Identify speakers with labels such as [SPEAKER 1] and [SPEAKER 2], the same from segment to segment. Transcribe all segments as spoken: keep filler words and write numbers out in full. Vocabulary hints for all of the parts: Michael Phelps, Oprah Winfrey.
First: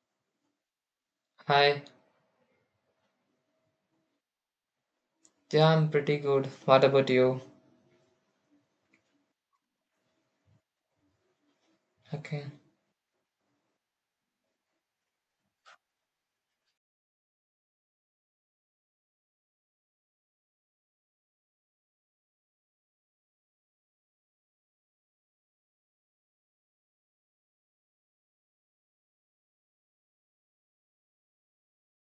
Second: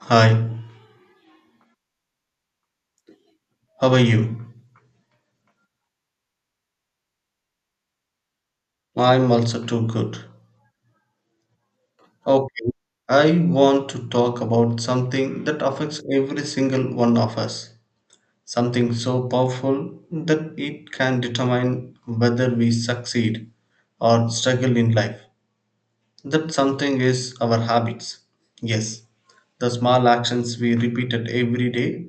[SPEAKER 1] Hi,
[SPEAKER 2] Hi.
[SPEAKER 1] how are you?
[SPEAKER 2] Yeah, I'm pretty good. What about you?
[SPEAKER 1] I'm also too good.
[SPEAKER 2] Okay.
[SPEAKER 1] Okay, I want to talk about something that affects every single one of us. Something so powerful that it can determine whether we succeed or struggle in life. That something is our habits. Yes, the small actions we repeated every day,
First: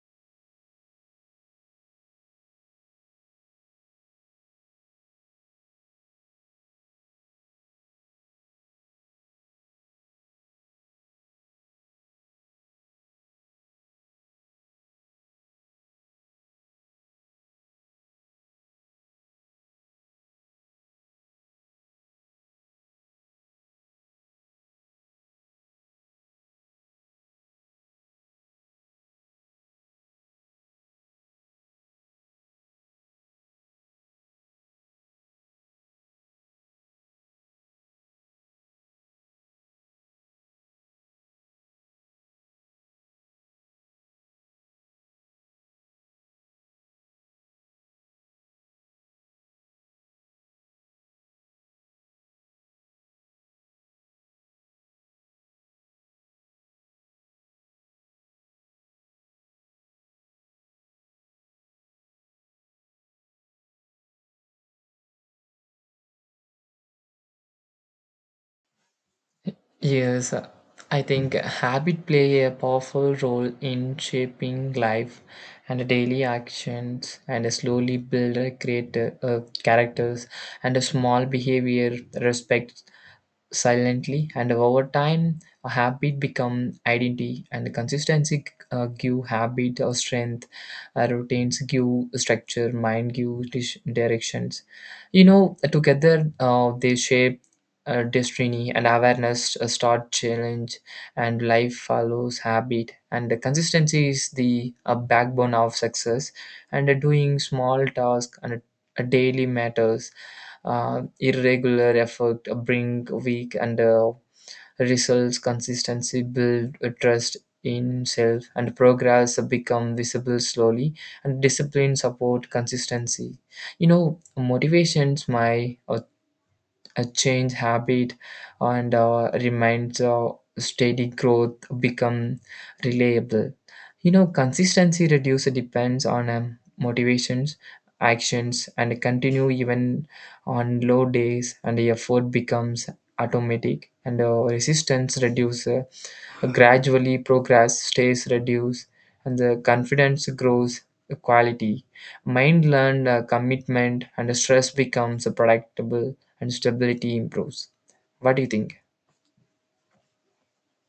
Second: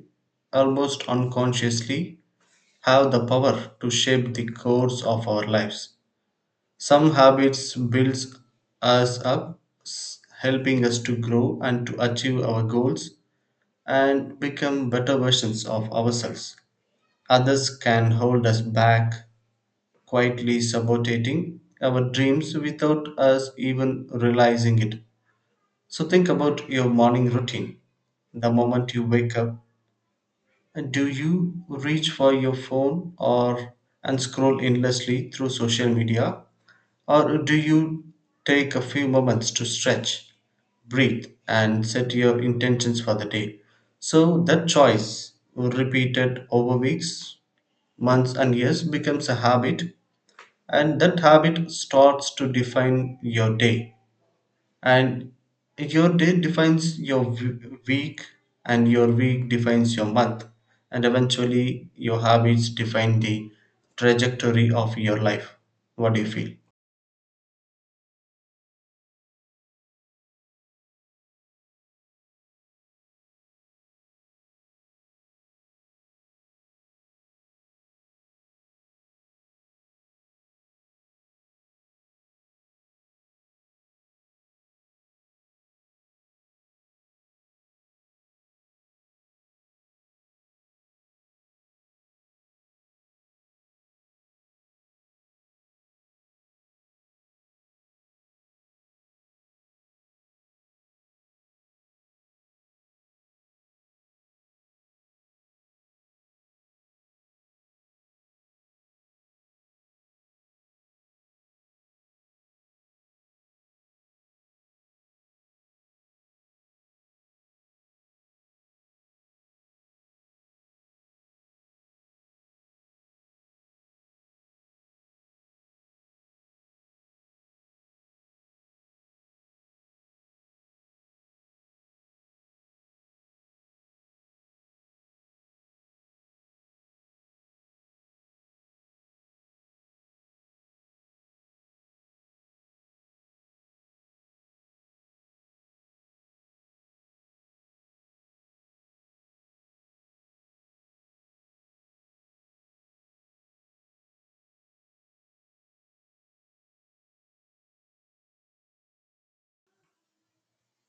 [SPEAKER 1] almost unconsciously, have the power to shape the course of our lives. Some habits builds us up, s- helping us to grow and to achieve our goals and become better versions of ourselves. Others can hold us back, quietly sabotating our dreams without us even realizing it. So think about your morning routine. The moment you wake up, do you reach for your phone or and scroll endlessly through social media? Or do you take a few moments to stretch, breathe, and set your intentions for the day? So that choice, repeated over weeks, months, and years, becomes a habit, and that habit starts to define your day. And your day defines your w- week, and your week defines your month, and eventually, your habits define the trajectory of your life. What do you feel?
[SPEAKER 2] Yes, I think habit play a powerful role in shaping life and daily actions and slowly build a great uh, characters and a small behavior respect silently and over time a habit become identity and consistency uh, give habit or strength. Uh, routines give structure mind give dis- directions, you know together uh, they shape uh, destiny and awareness uh, start challenge and life follows habit and the consistency is the uh, backbone of success, and uh, doing small tasks and uh, daily matters. Uh, irregular effort bring weak and uh, results consistency build a trust in self and progress become visible slowly and discipline support consistency, you know motivations my a change habit and uh, remains uh, steady growth become reliable. You know consistency reduces depends on um, motivations actions and continue even on low days and the effort becomes automatic and uh, resistance reduces. Gradually, progress stays reduced and the confidence grows quality. Mind learned uh, commitment and stress becomes predictable and stability improves. What do you think?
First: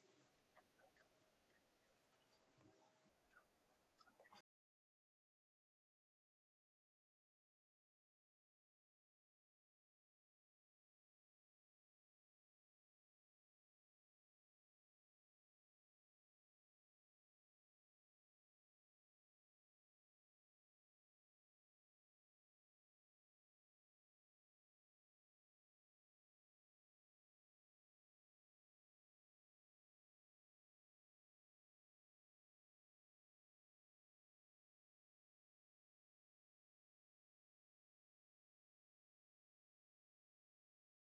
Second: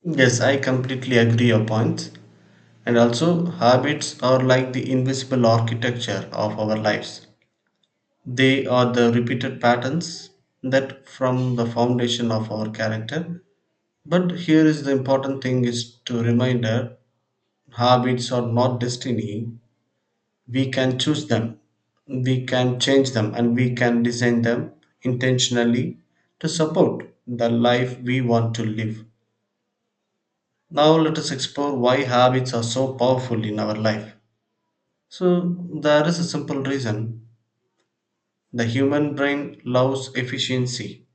[SPEAKER 1] Yes, I completely agree your point. And also, habits are like the invisible architecture of our lives. They are the repeated patterns that form the foundation of our character. But here is the important thing is to reminder, habits are not destiny. We can choose them. We can change them, and we can design them intentionally to support the life we want to live. Now let us explore why habits are so powerful in our life. So there is a simple reason. The human brain loves efficiency,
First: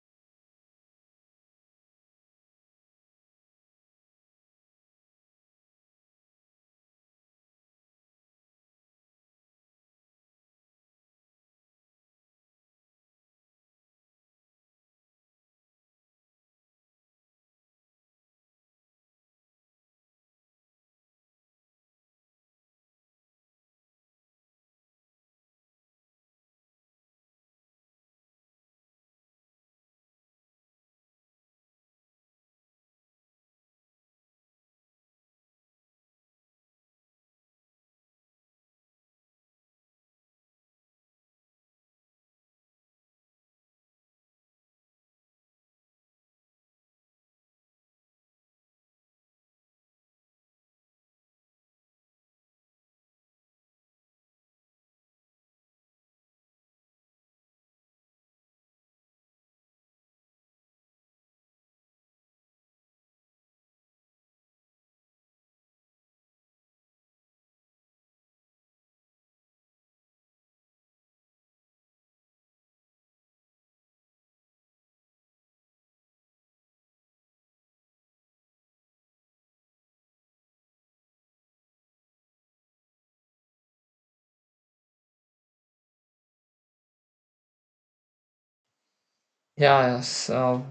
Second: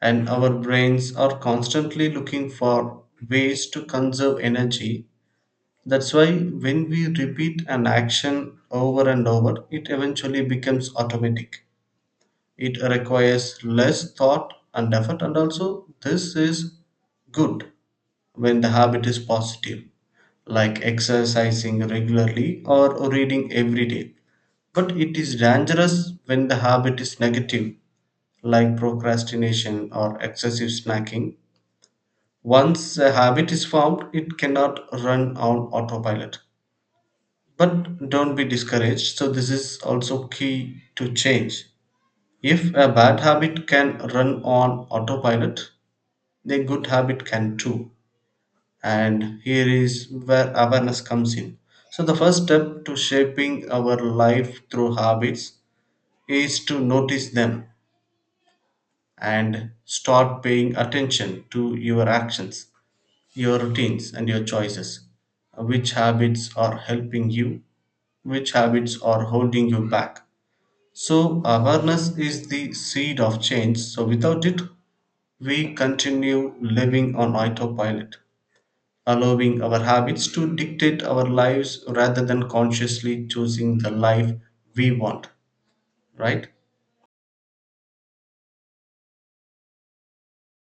[SPEAKER 1] and our brains are constantly looking for ways to conserve energy. That's why when we repeat an action over and over, it eventually becomes automatic. It requires less thought and effort, and also this is good when the habit is positive, like exercising regularly or reading every day. But it is dangerous when the habit is negative, like procrastination or excessive snacking. Once a habit is formed, it cannot run on autopilot. But don't be discouraged. So, this is also key to change. If a bad habit can run on autopilot, a good habit can too. And here is where awareness comes in. So the first step to shaping our life through habits is to notice them and start paying attention to your actions, your routines, and your choices. Which habits are helping you, which habits are holding you back? So awareness is the seed of change. So without it, we continue living on autopilot, allowing our habits to dictate our lives rather than consciously choosing the life we want, right?
[SPEAKER 2] Yes, uh,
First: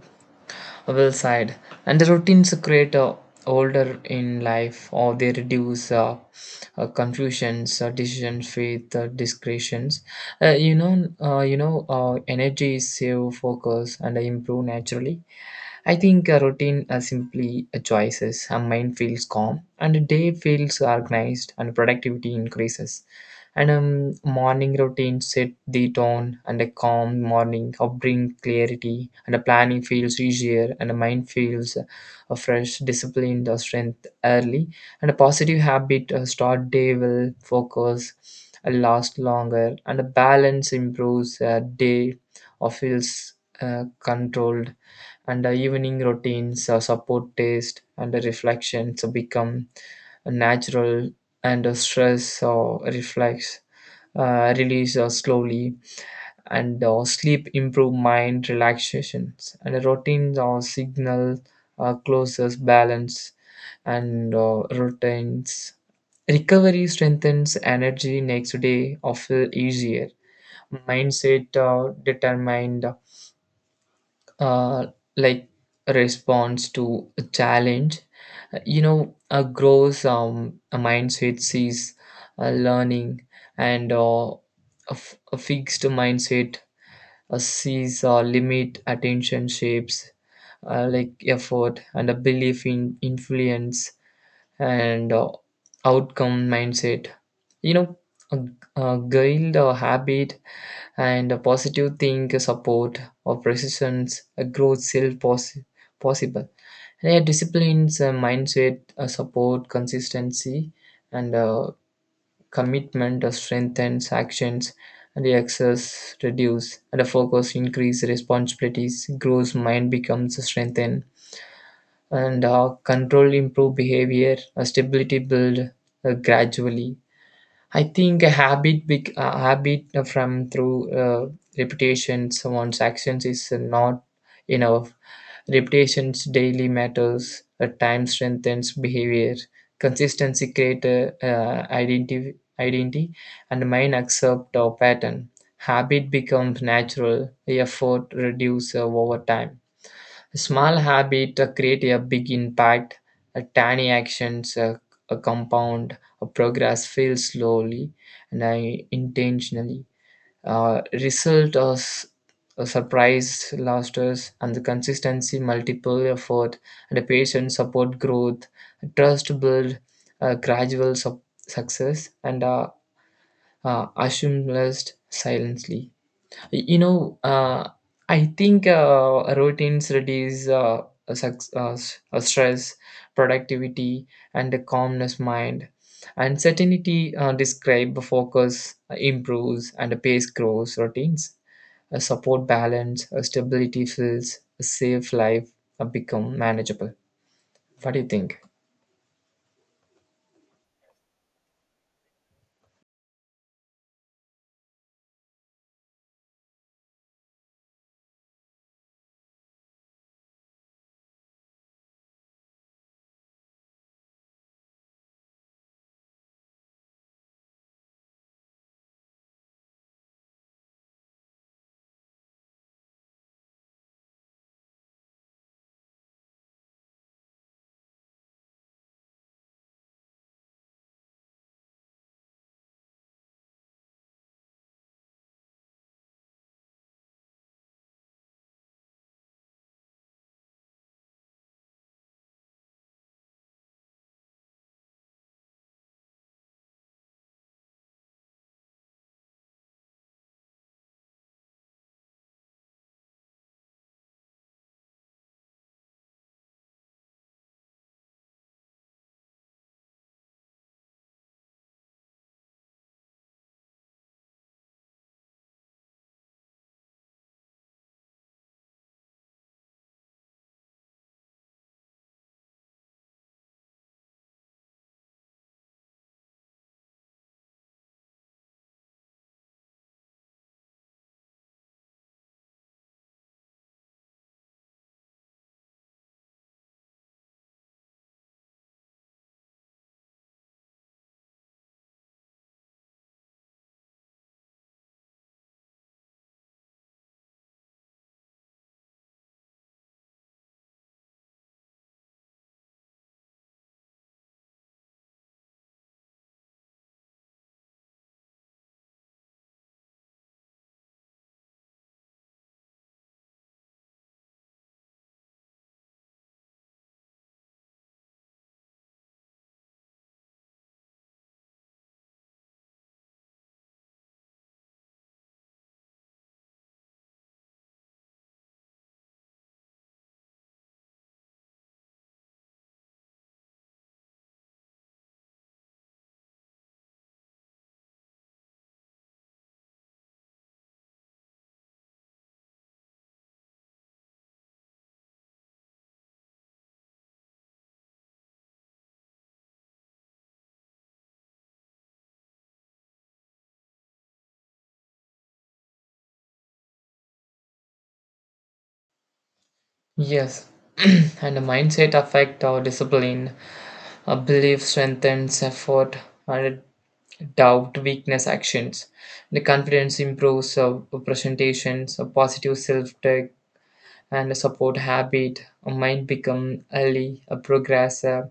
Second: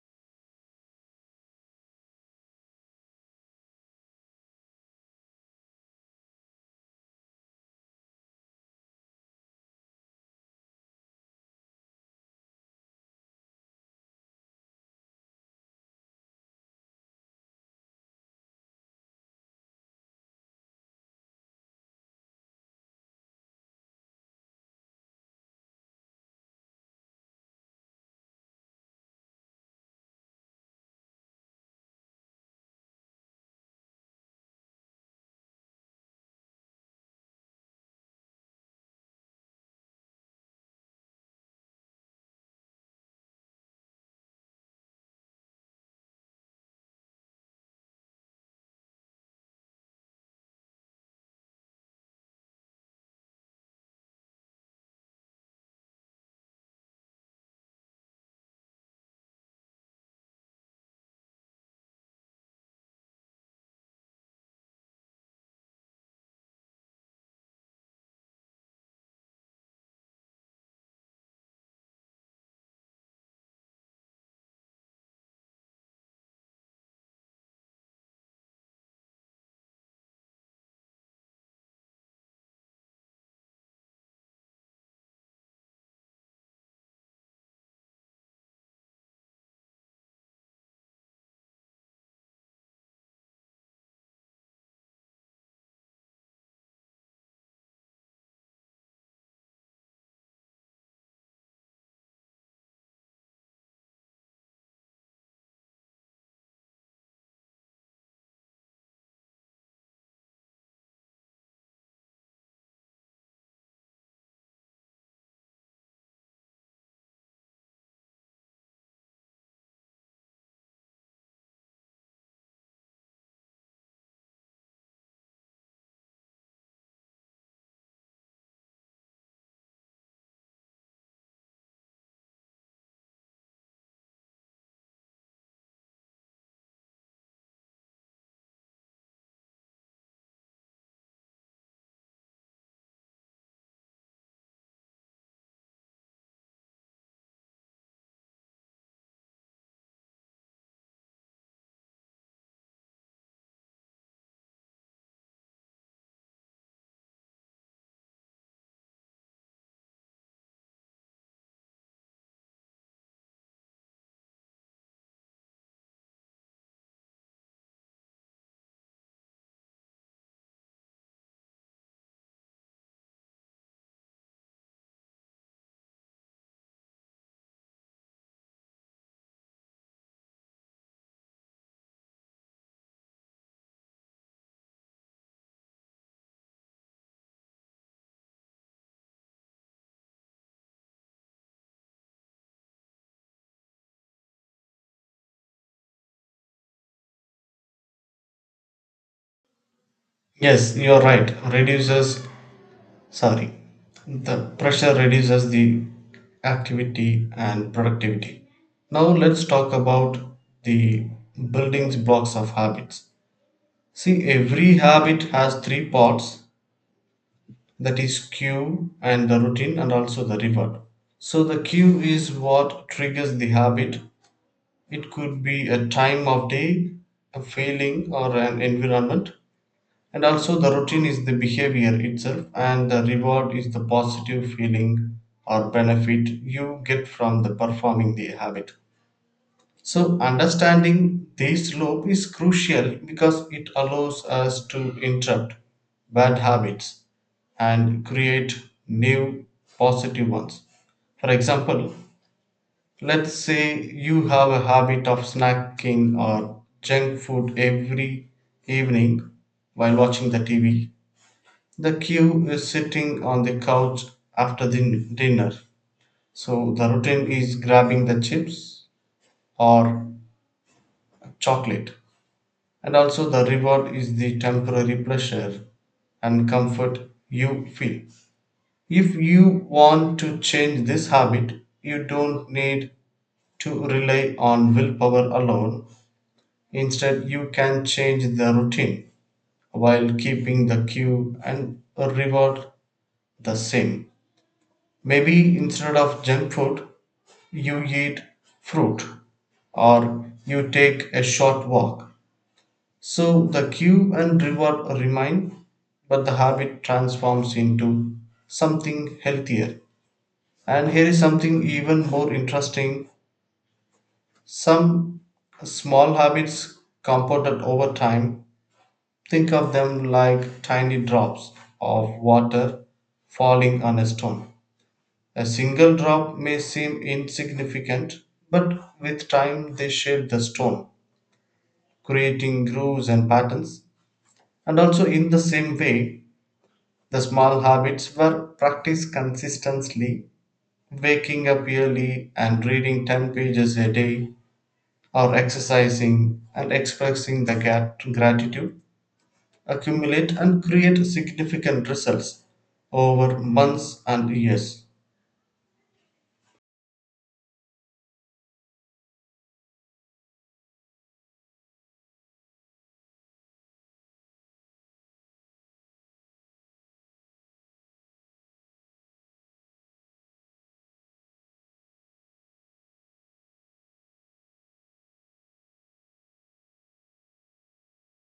[SPEAKER 2] well said. And the routines create uh, order in life or they reduce uh, uh, confusions, uh, decisions with uh, discretions. Uh, you know, uh, you know, uh, energy is save focus and improve naturally. I think a routine are simply a choices. A mind feels calm, and a day feels organized, and productivity increases. And um, morning routine set the tone, and a calm morning help bring clarity, and a planning feels easier, and a mind feels a fresh, disciplined, or strength early. And a positive habit uh, start day will focus, uh, last longer, and a balance improves uh, day or feels uh, controlled, and uh, evening routines uh, support taste and uh, reflection so become natural, and uh, stress uh, reflex uh, release uh, slowly, and uh, sleep improve mind relaxations and routines or signal uh, closes balance, and uh, routines recovery strengthens energy next day or feel easier mindset uh, determined, uh, like response to a challenge, uh, you know uh, grows um, a mindset sees uh, learning and uh, a, f- a fixed mindset uh, sees uh, limit attention shapes uh, like effort and a belief in influence and uh, outcome mindset, you know a, a guild or habit and a positive think support of resistance a growth self possi- possible and a disciplines a mindset a support consistency and a commitment a strengthens actions and the access reduce and the focus increase responsibilities grows mind becomes strengthened and uh, control improve behavior a stability build uh, gradually. I think a habit, big uh, habit from through uh, reputation, someone's actions is not enough. Reputation's daily matters. A time strengthens behavior. Consistency creates a, uh, identity, identity, and mind accept our pattern. Habit becomes natural. Effort reduces over time. Small habit uh, create a big impact. A tiny actions uh, a compound. A progress feels slowly and I intentionally. Uh, result of s- a surprise losses and the consistency multiple effort and a patient support growth trust build uh, gradual sup- success and uh, uh, assumed silently. you know, uh, I think uh, routines reduce uh, a suc- uh, s- uh, stress, productivity, and a calmness mind. And certainty uh, describe focus uh, improves and the pace grows. Routines uh, support balance, uh, stability feels a safe life uh, become manageable. What do you think?
[SPEAKER 1] Yes, you're right. Reduces, sorry, the pressure reduces the activity and productivity. Now let's talk about the building blocks of habits. See, every habit has three parts, that is cue and the routine and also the reward. So the cue is what triggers the habit. It could be a time of day, a feeling, or an environment. And also, the routine is the behavior itself, and the reward is the positive feeling or benefit you get from the performing the habit. So, understanding this loop is crucial because it allows us to interrupt bad habits and create new positive ones. For example, let's say you have a habit of snacking or junk food every evening while watching the T V. The cue is sitting on the couch after the dinner. So the routine is grabbing the chips or chocolate. And also the reward is the temporary pleasure and comfort you feel. If you want to change this habit, you don't need to rely on willpower alone. Instead, you can change the routine while keeping the cue and reward the same. Maybe instead of junk food, you eat fruit or you take a short walk. So the cue and reward remain, but the habit transforms into something healthier. And here is something even more interesting. Some small habits compounded over time. Think of them like tiny drops of water falling on a stone. A single drop may seem insignificant, but with time they shape the stone, creating grooves and patterns. And also, in the same way, the small habits were practiced consistently. Waking up early and reading ten pages a day, or exercising and expressing the gat- gratitude accumulate and create significant results over months and years.
[SPEAKER 2] Yes, and the mindset affect our discipline. A belief strengthens effort, and doubt weakness actions. The confidence improves our presentations, a positive self-talk, and a support habit. A mind become early, a progress, uh,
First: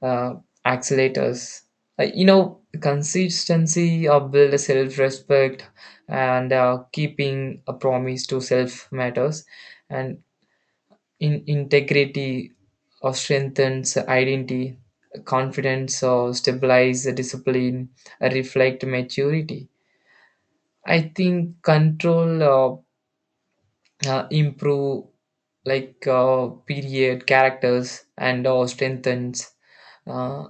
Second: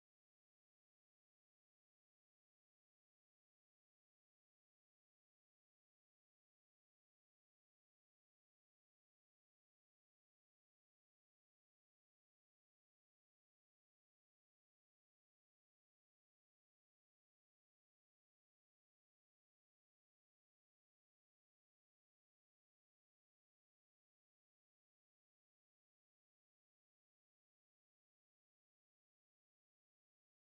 [SPEAKER 2] uh, accelerators. Uh, you know, consistency or build a self-respect and uh, keeping a promise to self matters. And in integrity or strengthens identity confidence or stabilize discipline uh, reflect maturity. I think control uh, uh, improve like uh, period characters and or strengthens uh,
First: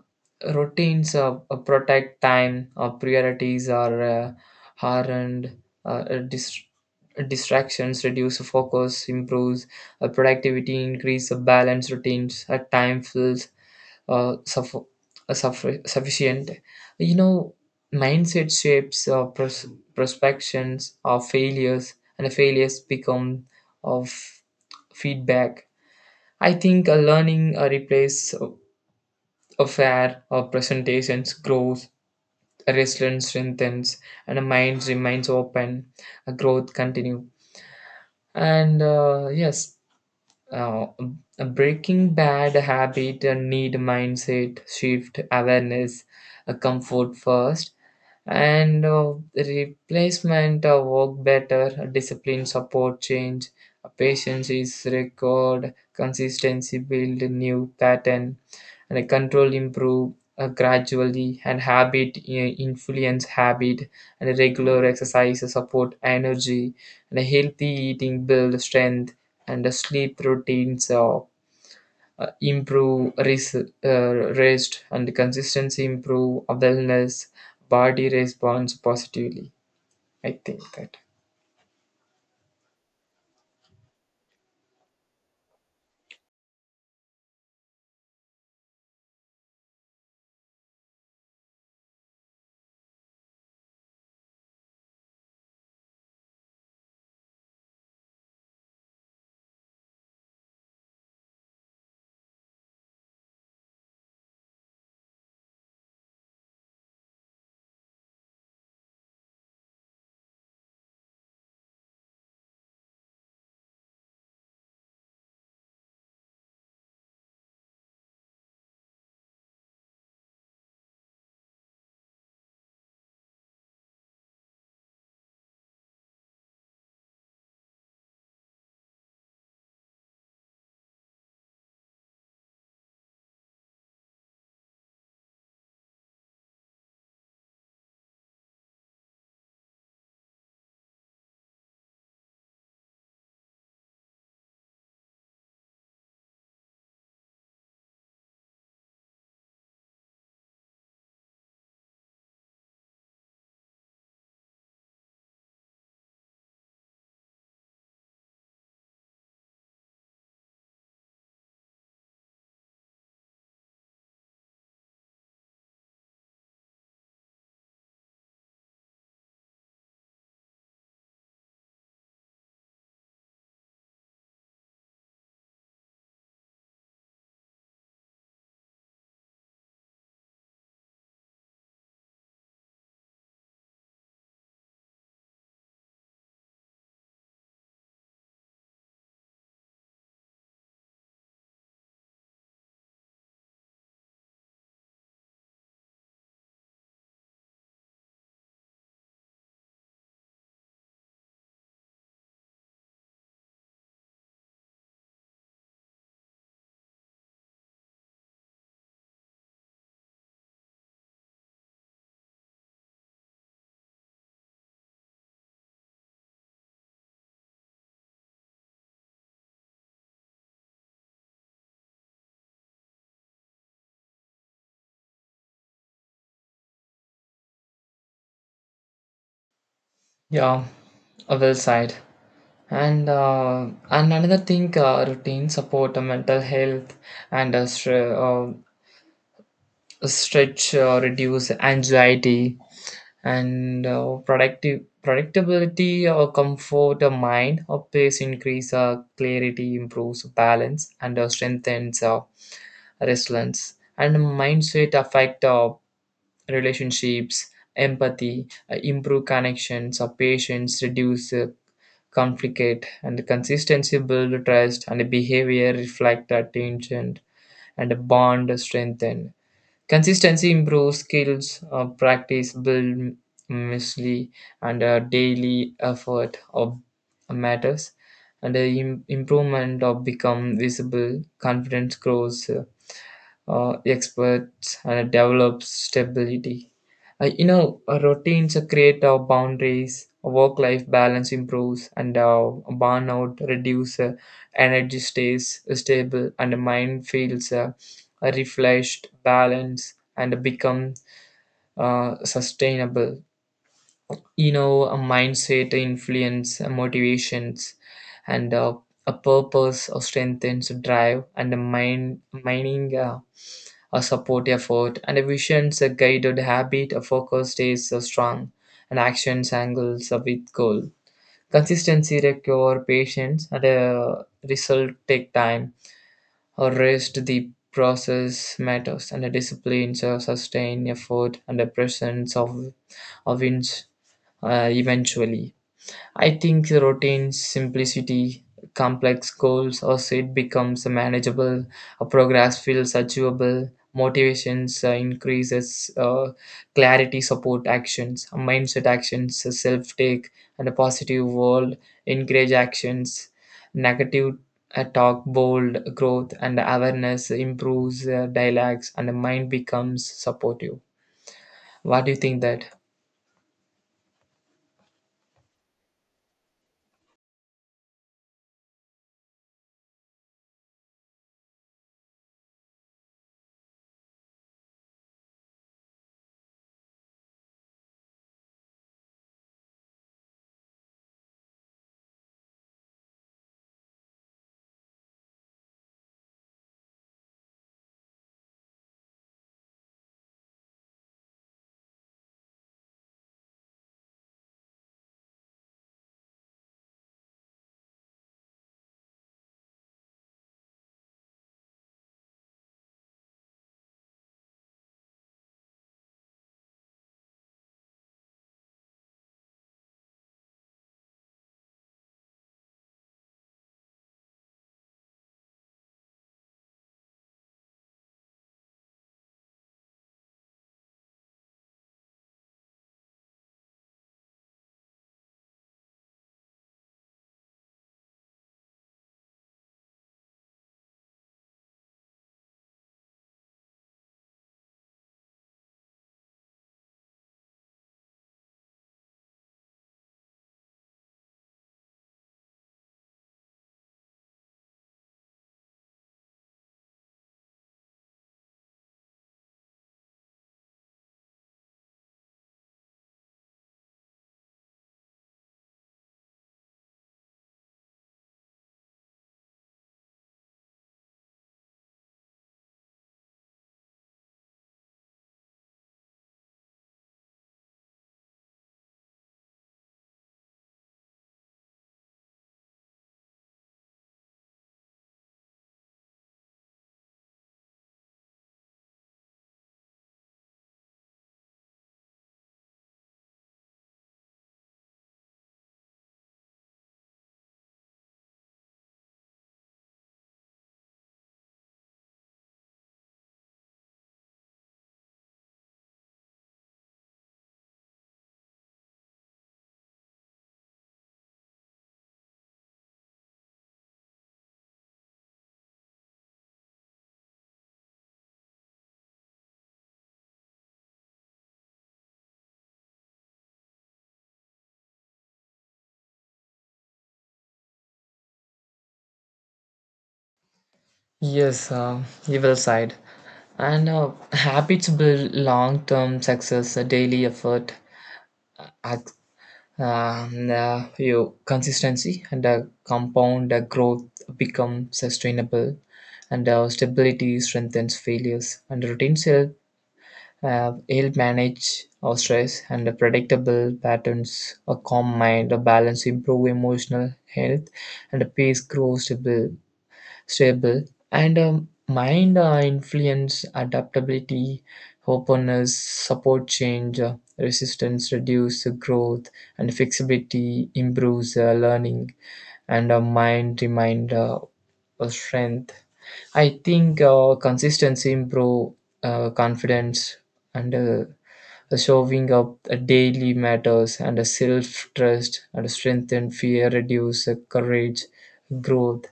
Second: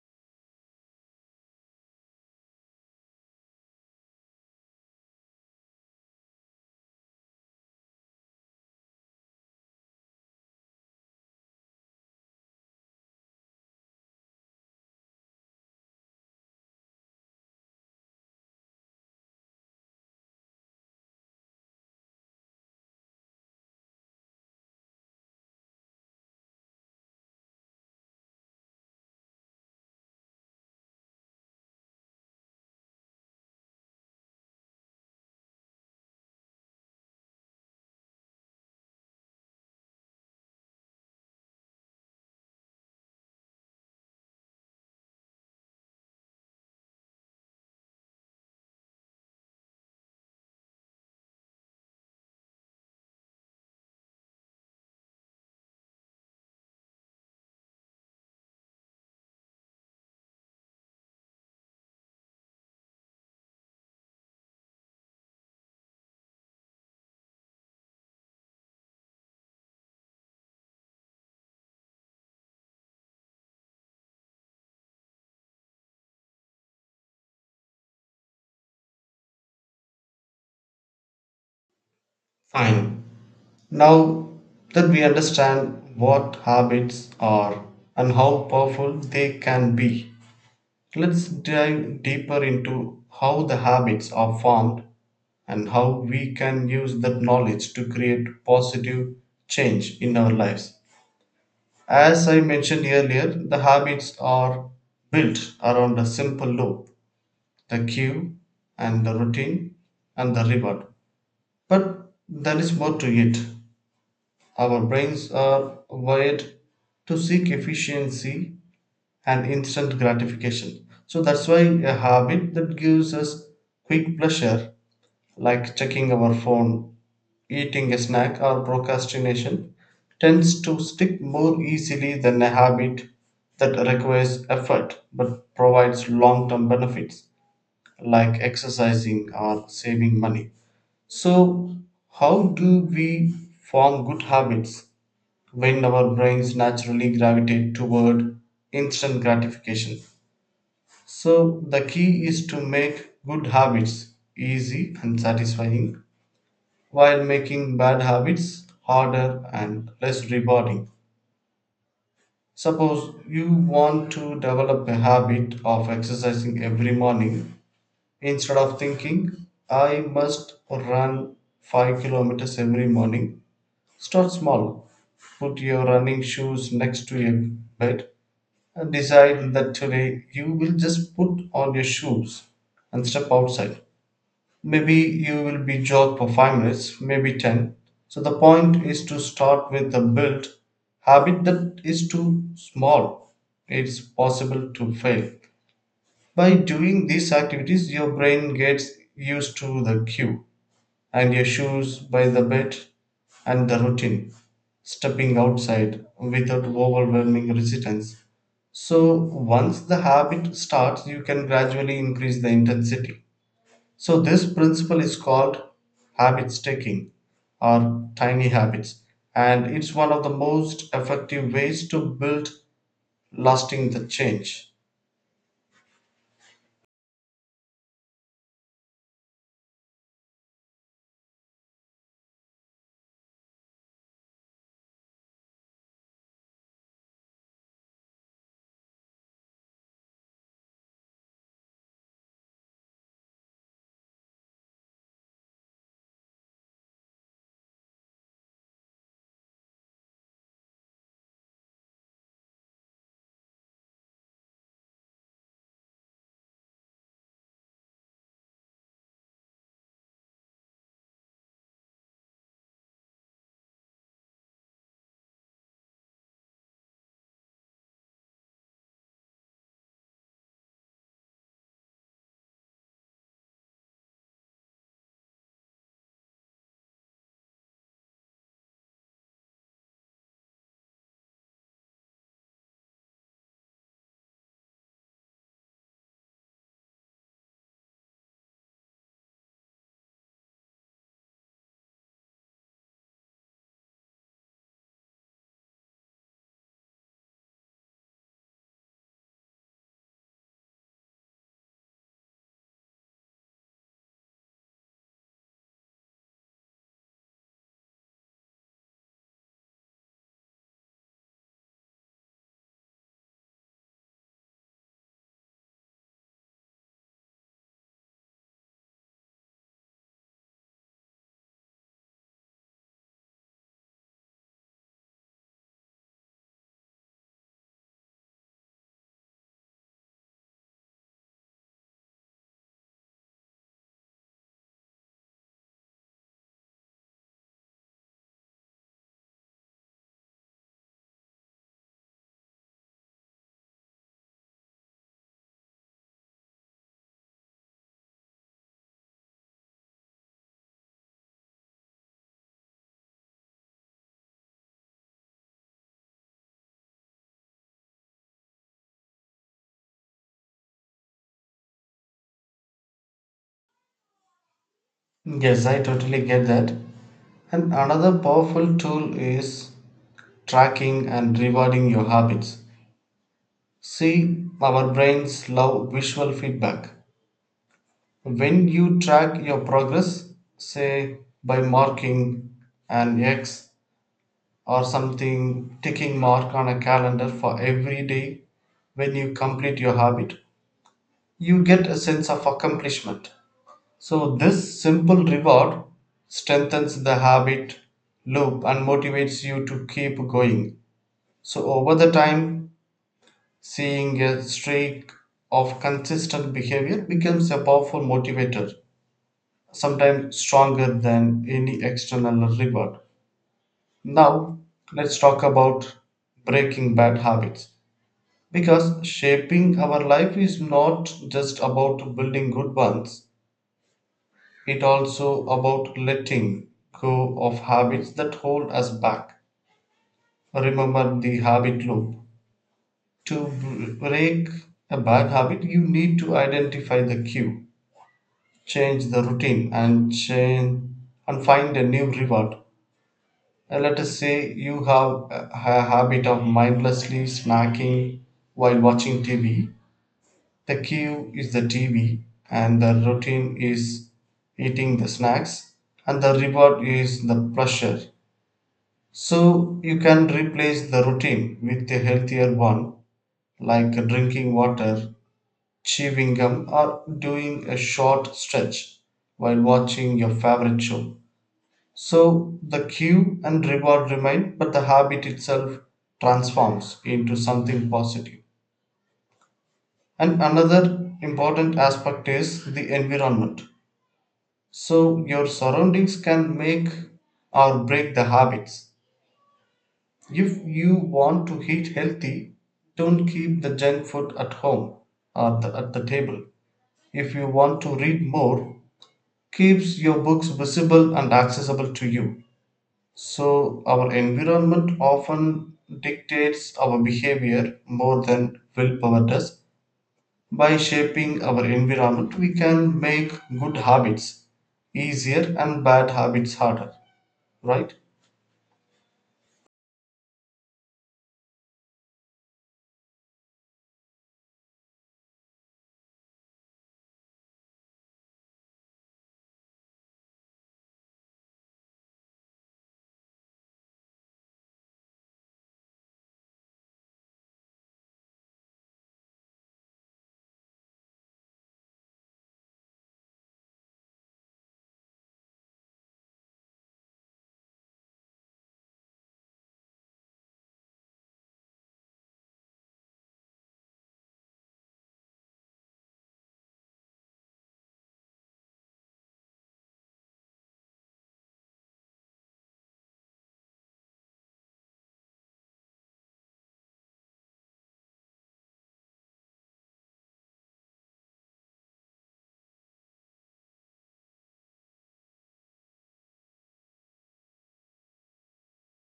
[SPEAKER 2] routines uh, uh, protect time or priorities are uh, hardened, uh, uh, dis- distractions reduce focus improves uh, productivity increase the balance routines at time feels uh, suff- uh, suffi- sufficient. You know mindset shapes uh, pros- prospections of failures and failures become of feedback. I think a learning uh, replace a a fair uh, presentations growth resilience strengthens and a mind remains open a growth continue, and uh, yes. Uh, a breaking bad habit, a need mindset shift, awareness, a comfort first and uh, replacement uh, work better uh, discipline support change uh, patience is record consistency build a new pattern and a control improve uh, gradually, and habit uh, influence habit, and regular exercise uh, support energy and a healthy eating build strength and the sleep routines uh, uh, improve res- uh, rest, and consistency improve wellness body responds positively. I think that
[SPEAKER 1] Fine. Now that we understand what habits are and how powerful they can be, let's dive deeper into how the habits are formed and how we can use that knowledge to create positive change in our lives. As I mentioned earlier, the habits are built around a simple law, the cue and the routine and the reward. But there is more to it. Our brains are wired to seek efficiency and instant gratification. So that's why a habit that gives us quick pleasure, like checking our phone, eating a snack, or procrastination, tends to stick more easily than a habit that requires effort but provides long term benefits, like exercising or saving money. So, how do we form good habits when our brains naturally gravitate toward instant gratification? So, the key is to make good habits easy and satisfying while making bad habits harder and less rewarding. Suppose you want to develop a habit of exercising every morning. Instead of thinking, I must run five kilometers every morning, start small. Put your running shoes next to your bed and decide that today you will just put on your shoes and step outside. Maybe you will be jog for five minutes, maybe ten. So the point is to start with a built habit that is too small. It's possible to fail. By doing these activities, your brain gets used to the cue and your shoes by the bed and the routine, stepping outside without overwhelming resistance. So, once the habit starts, you can gradually increase the intensity. So, this principle is called habit stacking or tiny habits, and it's one of the most effective ways to build lasting the change.
[SPEAKER 2] yeah, a well side. And uh, and another thing uh, routine support uh, mental health and uh, stre- uh, stretch uh, reduce anxiety and uh, productive predictability or comfort or mind or pace increase uh, clarity improves balance and uh, strengthens uh, resilience, and mindset affect uh, relationships empathy uh, improve connections or patience reduce uh, conflict and consistency build trust and behavior reflect attention and bond strengthen. Consistency improves skills, uh, practice build mostly, and uh, daily effort of matters. And the im- improvement of become visible, confidence grows, uh, uh, experts and develops stability. Uh, you know, uh, routines uh, create uh, boundaries, work life balance improves, and uh, burnout reduce, uh, energy stays uh, stable, and the mind feels uh, refreshed, balanced, and become uh, sustainable. You know, a mindset influence uh, motivations, and uh, a purpose or strengthens drive, and the mind mining. Uh, a support effort, and a vision's a guided habit, a focus stays uh, strong, and actions angles uh, with goal. Consistency require patience, and a result take time. A rest the process matters, and a discipline uh, sustain effort, and the presence of of wins uh, eventually. I think the routine, simplicity, complex goals, also it becomes manageable, a progress feels achievable, motivations uh, increases, uh, clarity support actions, a mindset actions, self take, and a positive world encourage actions, negative uh, talk bold growth and awareness improves uh, dialogues and the mind becomes supportive. What do you think that?
[SPEAKER 1] Yes, I totally get that. And another powerful tool is tracking and rewarding your habits. See, our brains love visual feedback. When you track your progress, say by marking an X or something ticking mark on a calendar for every day when you complete your habit, you get a sense of accomplishment. So, this simple reward strengthens the habit loop and motivates you to keep going. So over the time, seeing a streak of consistent behavior becomes a powerful motivator, sometimes stronger than any external reward. Now, let's talk about breaking bad habits. Because shaping our life is not just about building good ones, it also about letting go of habits that hold us back. Remember the habit loop. To b- break a bad habit, you need to identify the cue, change the routine, and change and find a new reward. Uh, let us say you have a, a habit of mindlessly snacking while watching T V. The cue is the T V, and the routine is eating the snacks, and the reward is the pleasure. So you can replace the routine with a healthier one, like drinking water, chewing gum, or doing a short stretch while watching your favorite show. So the cue and reward remain, but the habit itself transforms into something positive. And another important aspect is the environment. So your surroundings can make or break the habits. If you want to eat healthy, don't keep the junk food at home or the, at the table. If you want to read more, keeps your books visible and accessible to you. So, our environment often dictates our behavior more than willpower does. By shaping our environment, we can make good habits easier and bad habits harder, right?
[SPEAKER 2] Yes, uh, you will side. And uh, habits build long term success, a daily effort, ac- um, uh, your consistency, and uh, compound uh, growth become sustainable, and uh, stability strengthens failures, and routines help, uh, help manage our stress, and the predictable patterns, a calm mind, a balance, improve emotional health, and a peace grows stable stable, and um, mind uh, influence adaptability, openness, support change, uh, resistance reduce uh, growth, and flexibility improves uh, learning, and uh, mind remind uh, uh, strength. I think uh, consistency improve uh, confidence and uh, showing up uh, daily matters and uh, self trust and strengthen fear reduce uh, courage growth.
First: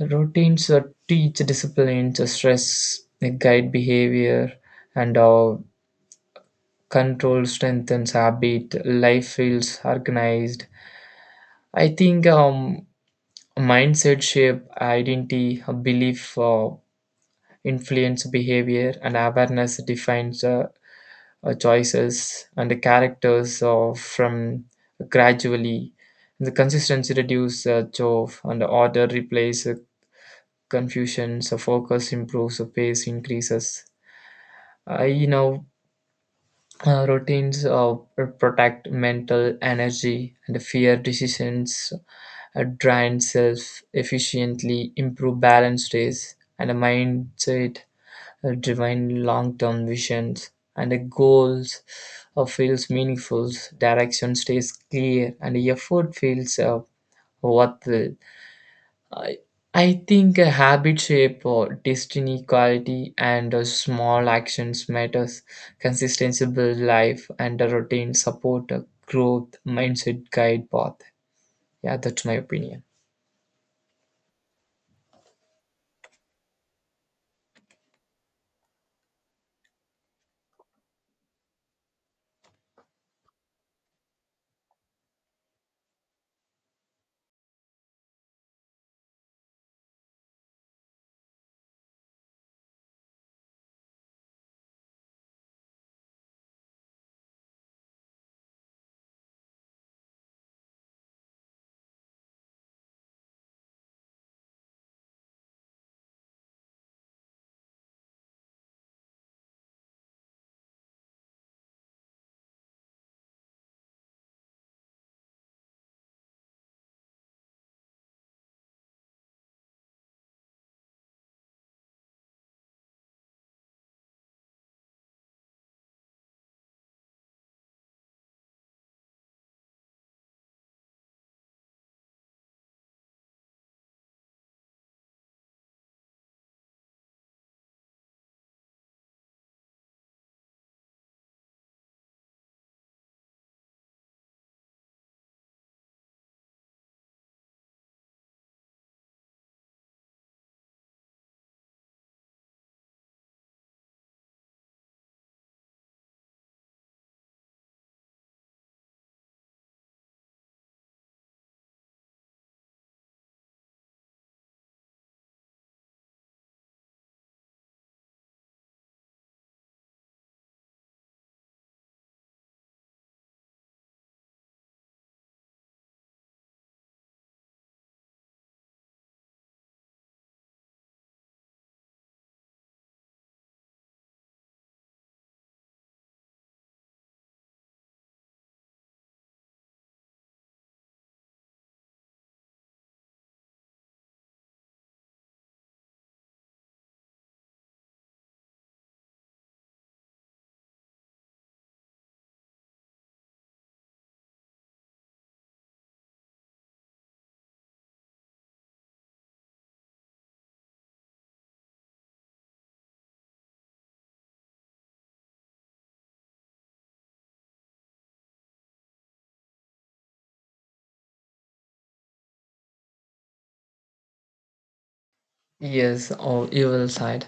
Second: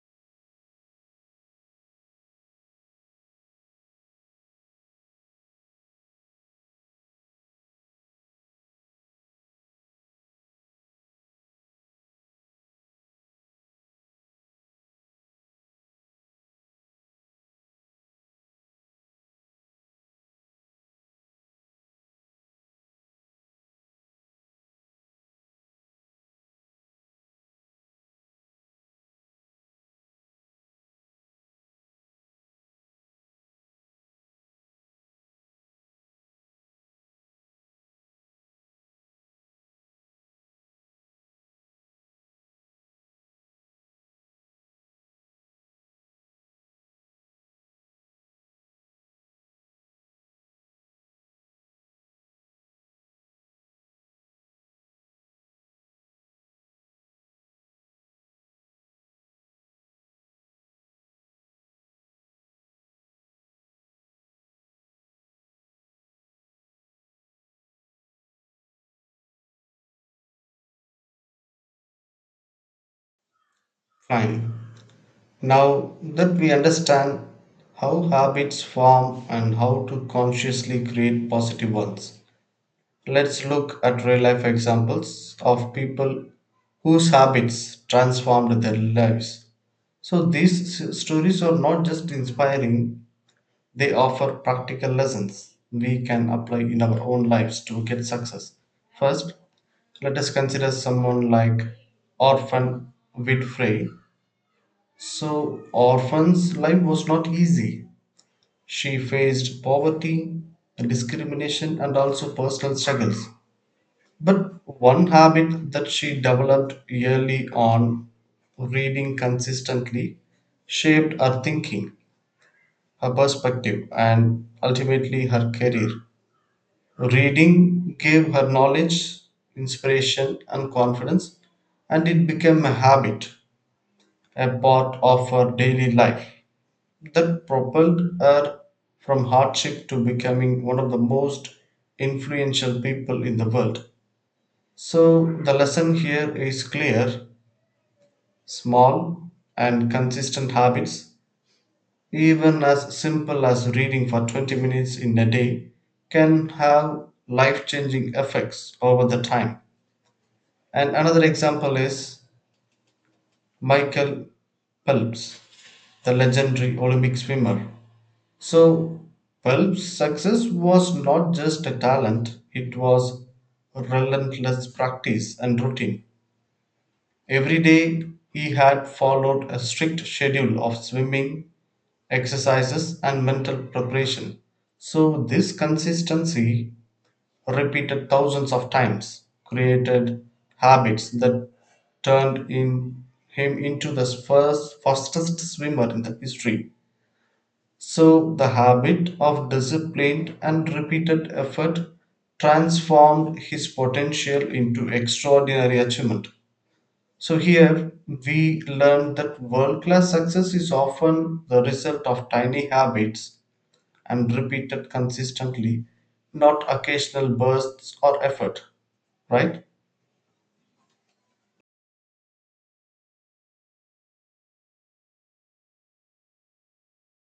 [SPEAKER 2] Routines that teach discipline, to stress, uh, guide behavior, and uh, control strengthens habit. Life feels organized. I think um, mindset shape identity, uh, belief uh, influence behavior, and awareness defines uh, uh, choices and the characters uh, from gradually. The consistency reduces uh, chove, and order replaces confusion, so focus improves, so pace increases. Uh, you know, uh, routines uh, protect mental energy and fear decisions, uh, drain self efficiently, improve balance days, and a mindset uh, divine long term visions. And the goals uh, feels meaningful, direction stays clear, and the effort feels uh, worth it. I, I think a habit shape or destiny quality and uh, small actions matters. Consistency build life and a routine support a growth mindset guide path. Yeah, that's my opinion.
[SPEAKER 1] Fine. Now that we understand how habits form and how to consciously create positive ones, let's look at real life examples of people whose habits transformed their lives. So, these s- stories are not just inspiring, they offer practical lessons we can apply in our own lives to get success. First, let us consider someone like Orphan Winfrey. So, Orphan's life was not easy. She faced poverty, discrimination, and also personal struggles. But one habit that she developed early on, reading consistently, shaped her thinking, her perspective, and ultimately her career. Reading gave her knowledge, inspiration, and confidence, and it became a habit, a part of her daily life that propelled her from hardship to becoming one of the most influential people in the world. So, the lesson here is clear: small and consistent habits, even as simple as reading for twenty minutes in a day, can have life changing effects over the time. And another example is Michael Phelps, the legendary Olympic swimmer. So, Phelps' success was not just a talent, it was relentless practice and routine. Every day he had followed a strict schedule of swimming, exercises, and mental preparation. So, this consistency, repeated thousands of times, created habits that turned in him into the first fastest swimmer in the history. So, the habit of disciplined and repeated effort transformed his potential into extraordinary achievement. So here we learn that world class success is often the result of tiny habits and repeated consistently, not occasional bursts or effort, right?
[SPEAKER 2] Yes, or evil side.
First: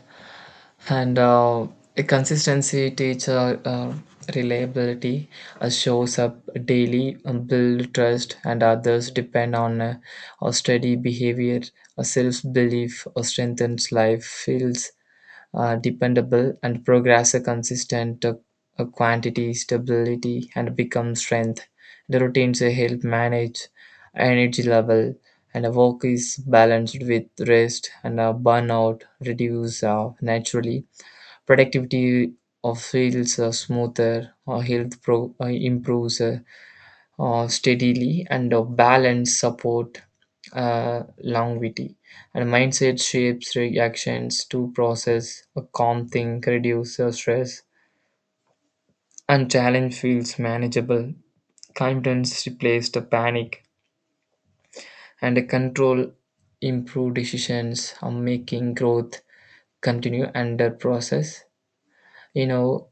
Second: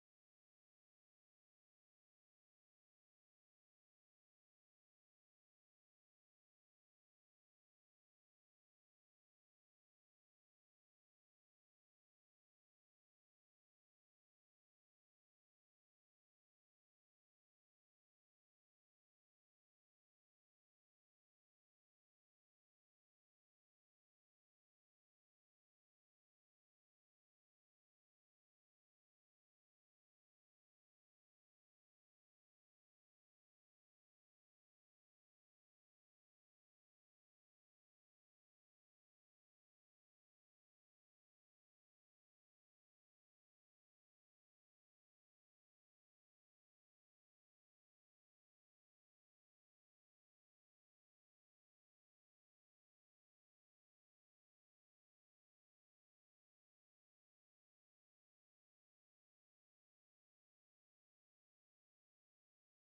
[SPEAKER 2] And uh, a consistency teacher uh, reliability uh, shows up daily, um, build trust, and others depend on uh, a steady behavior. A self belief uh, strengthens life, feels uh, dependable and progress a consistent uh, a quantity stability and become strength. The routines uh, help manage energy level and a work is balanced with rest and a burnout reduce uh, naturally productivity of feels uh, smoother or health pro- uh, improves uh, uh, steadily and a balanced support uh, longevity. And mindset shapes reactions to process a calm think reduce the stress and challenge feels manageable confidence replaced the panic and the control improve decisions on making growth continue under process. You know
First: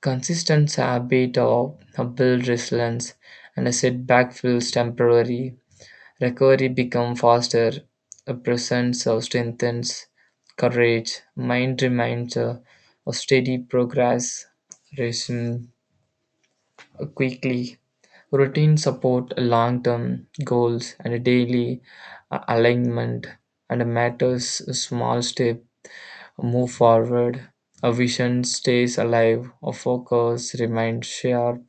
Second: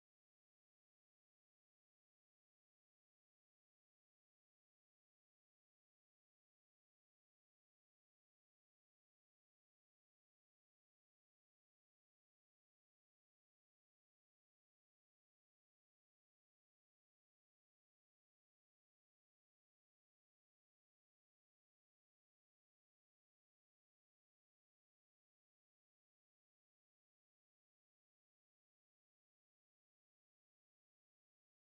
[SPEAKER 2] consistent habit of a build resilience and a setback feels temporary. Recovery becomes faster, a presence uh, strengthens courage, mind remains uh, a steady progress, resume uh, quickly. Routine support long-term goals and a daily uh, alignment and matters a small step move forward. A vision stays alive, a focus remains sharp,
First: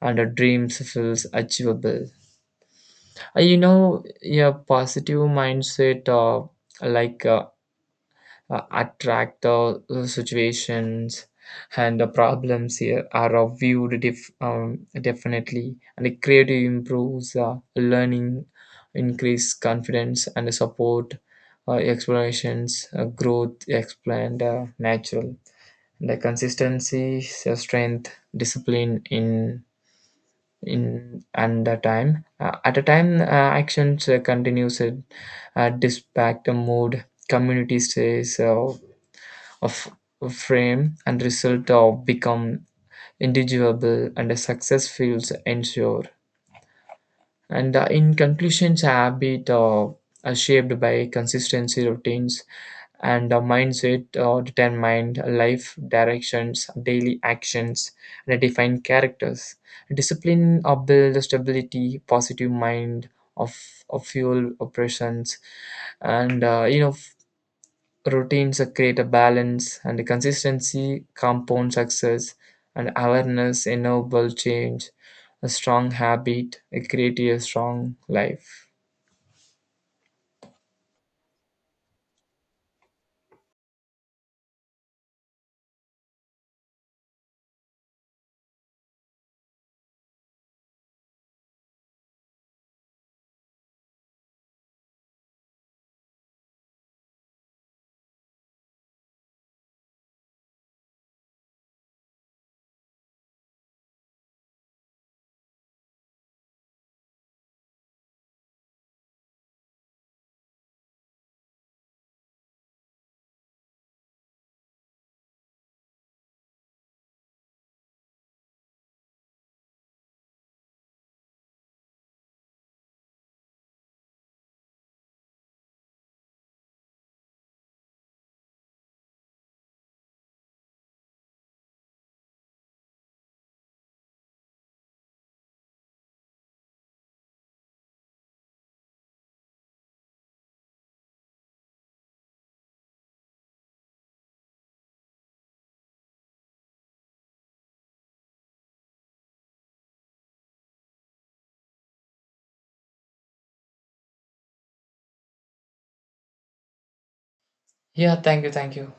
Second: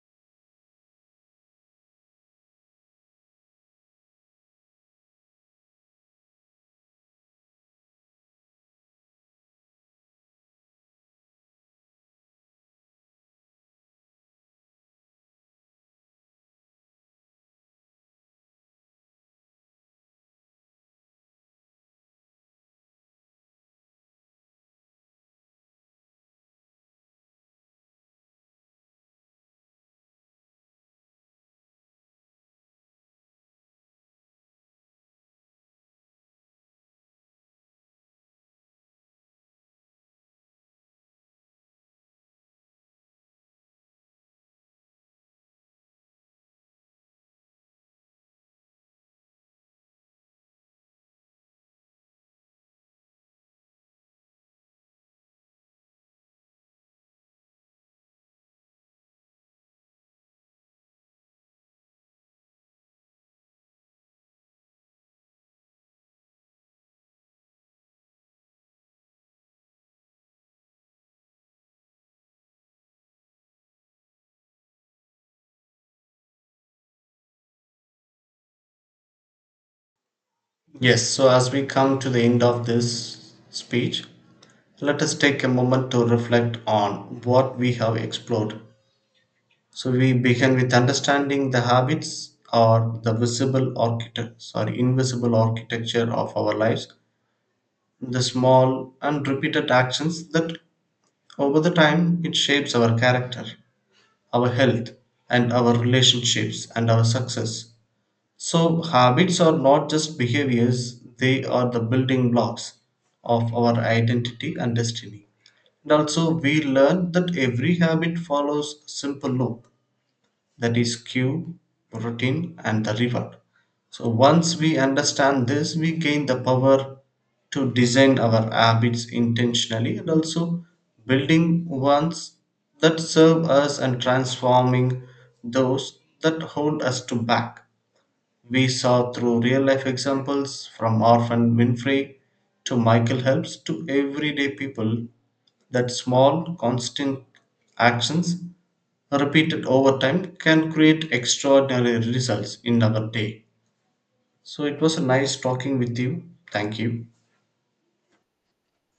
[SPEAKER 2] and a dream feels achievable. Uh, you know, a positive mindset uh, like uh, uh, attract the uh, situations and the problems here are uh, viewed dif- um, definitely and the creative improves uh, learning increase confidence and support uh, explorations uh, growth explained uh, natural and the consistency so strength discipline in in and the time uh, at a time uh, actions uh, continues uh, uh, dispatch the mood community stays uh, of of frame and result of become individuable and a success feels ensure. And uh, in conclusions habit uh, are shaped by consistency routines and the mindset uh, determined life directions, daily actions, and define characters. Discipline uh, build stability, positive mind of, of fuel operations, and uh, you know f- routines uh, create a balance and the consistency compound success and awareness enable change. A strong habit, uh, create a strong life.
[SPEAKER 1] Yes, so as we come to the end of this speech, let us take a moment to reflect on what we have explored. So we began with understanding the habits, or the visible architect, sorry, invisible architecture of our lives, the small and repeated actions that over the time it shapes our character, our health, and our relationships, and our success. So habits are not just behaviors, they are the building blocks of our identity and destiny. And also we learn that every habit follows a simple loop, that is cue, routine, and the river. So, once we understand this, we gain the power to design our habits intentionally, and also building ones that serve us and transforming those that hold us to back. We saw through real life examples, from Orphan Winfrey to Michael Helps to everyday people, that small, constant actions repeated over time can create extraordinary results in our day. So it was nice talking with you. Thank you.
[SPEAKER 2] Yeah, thank you, thank you.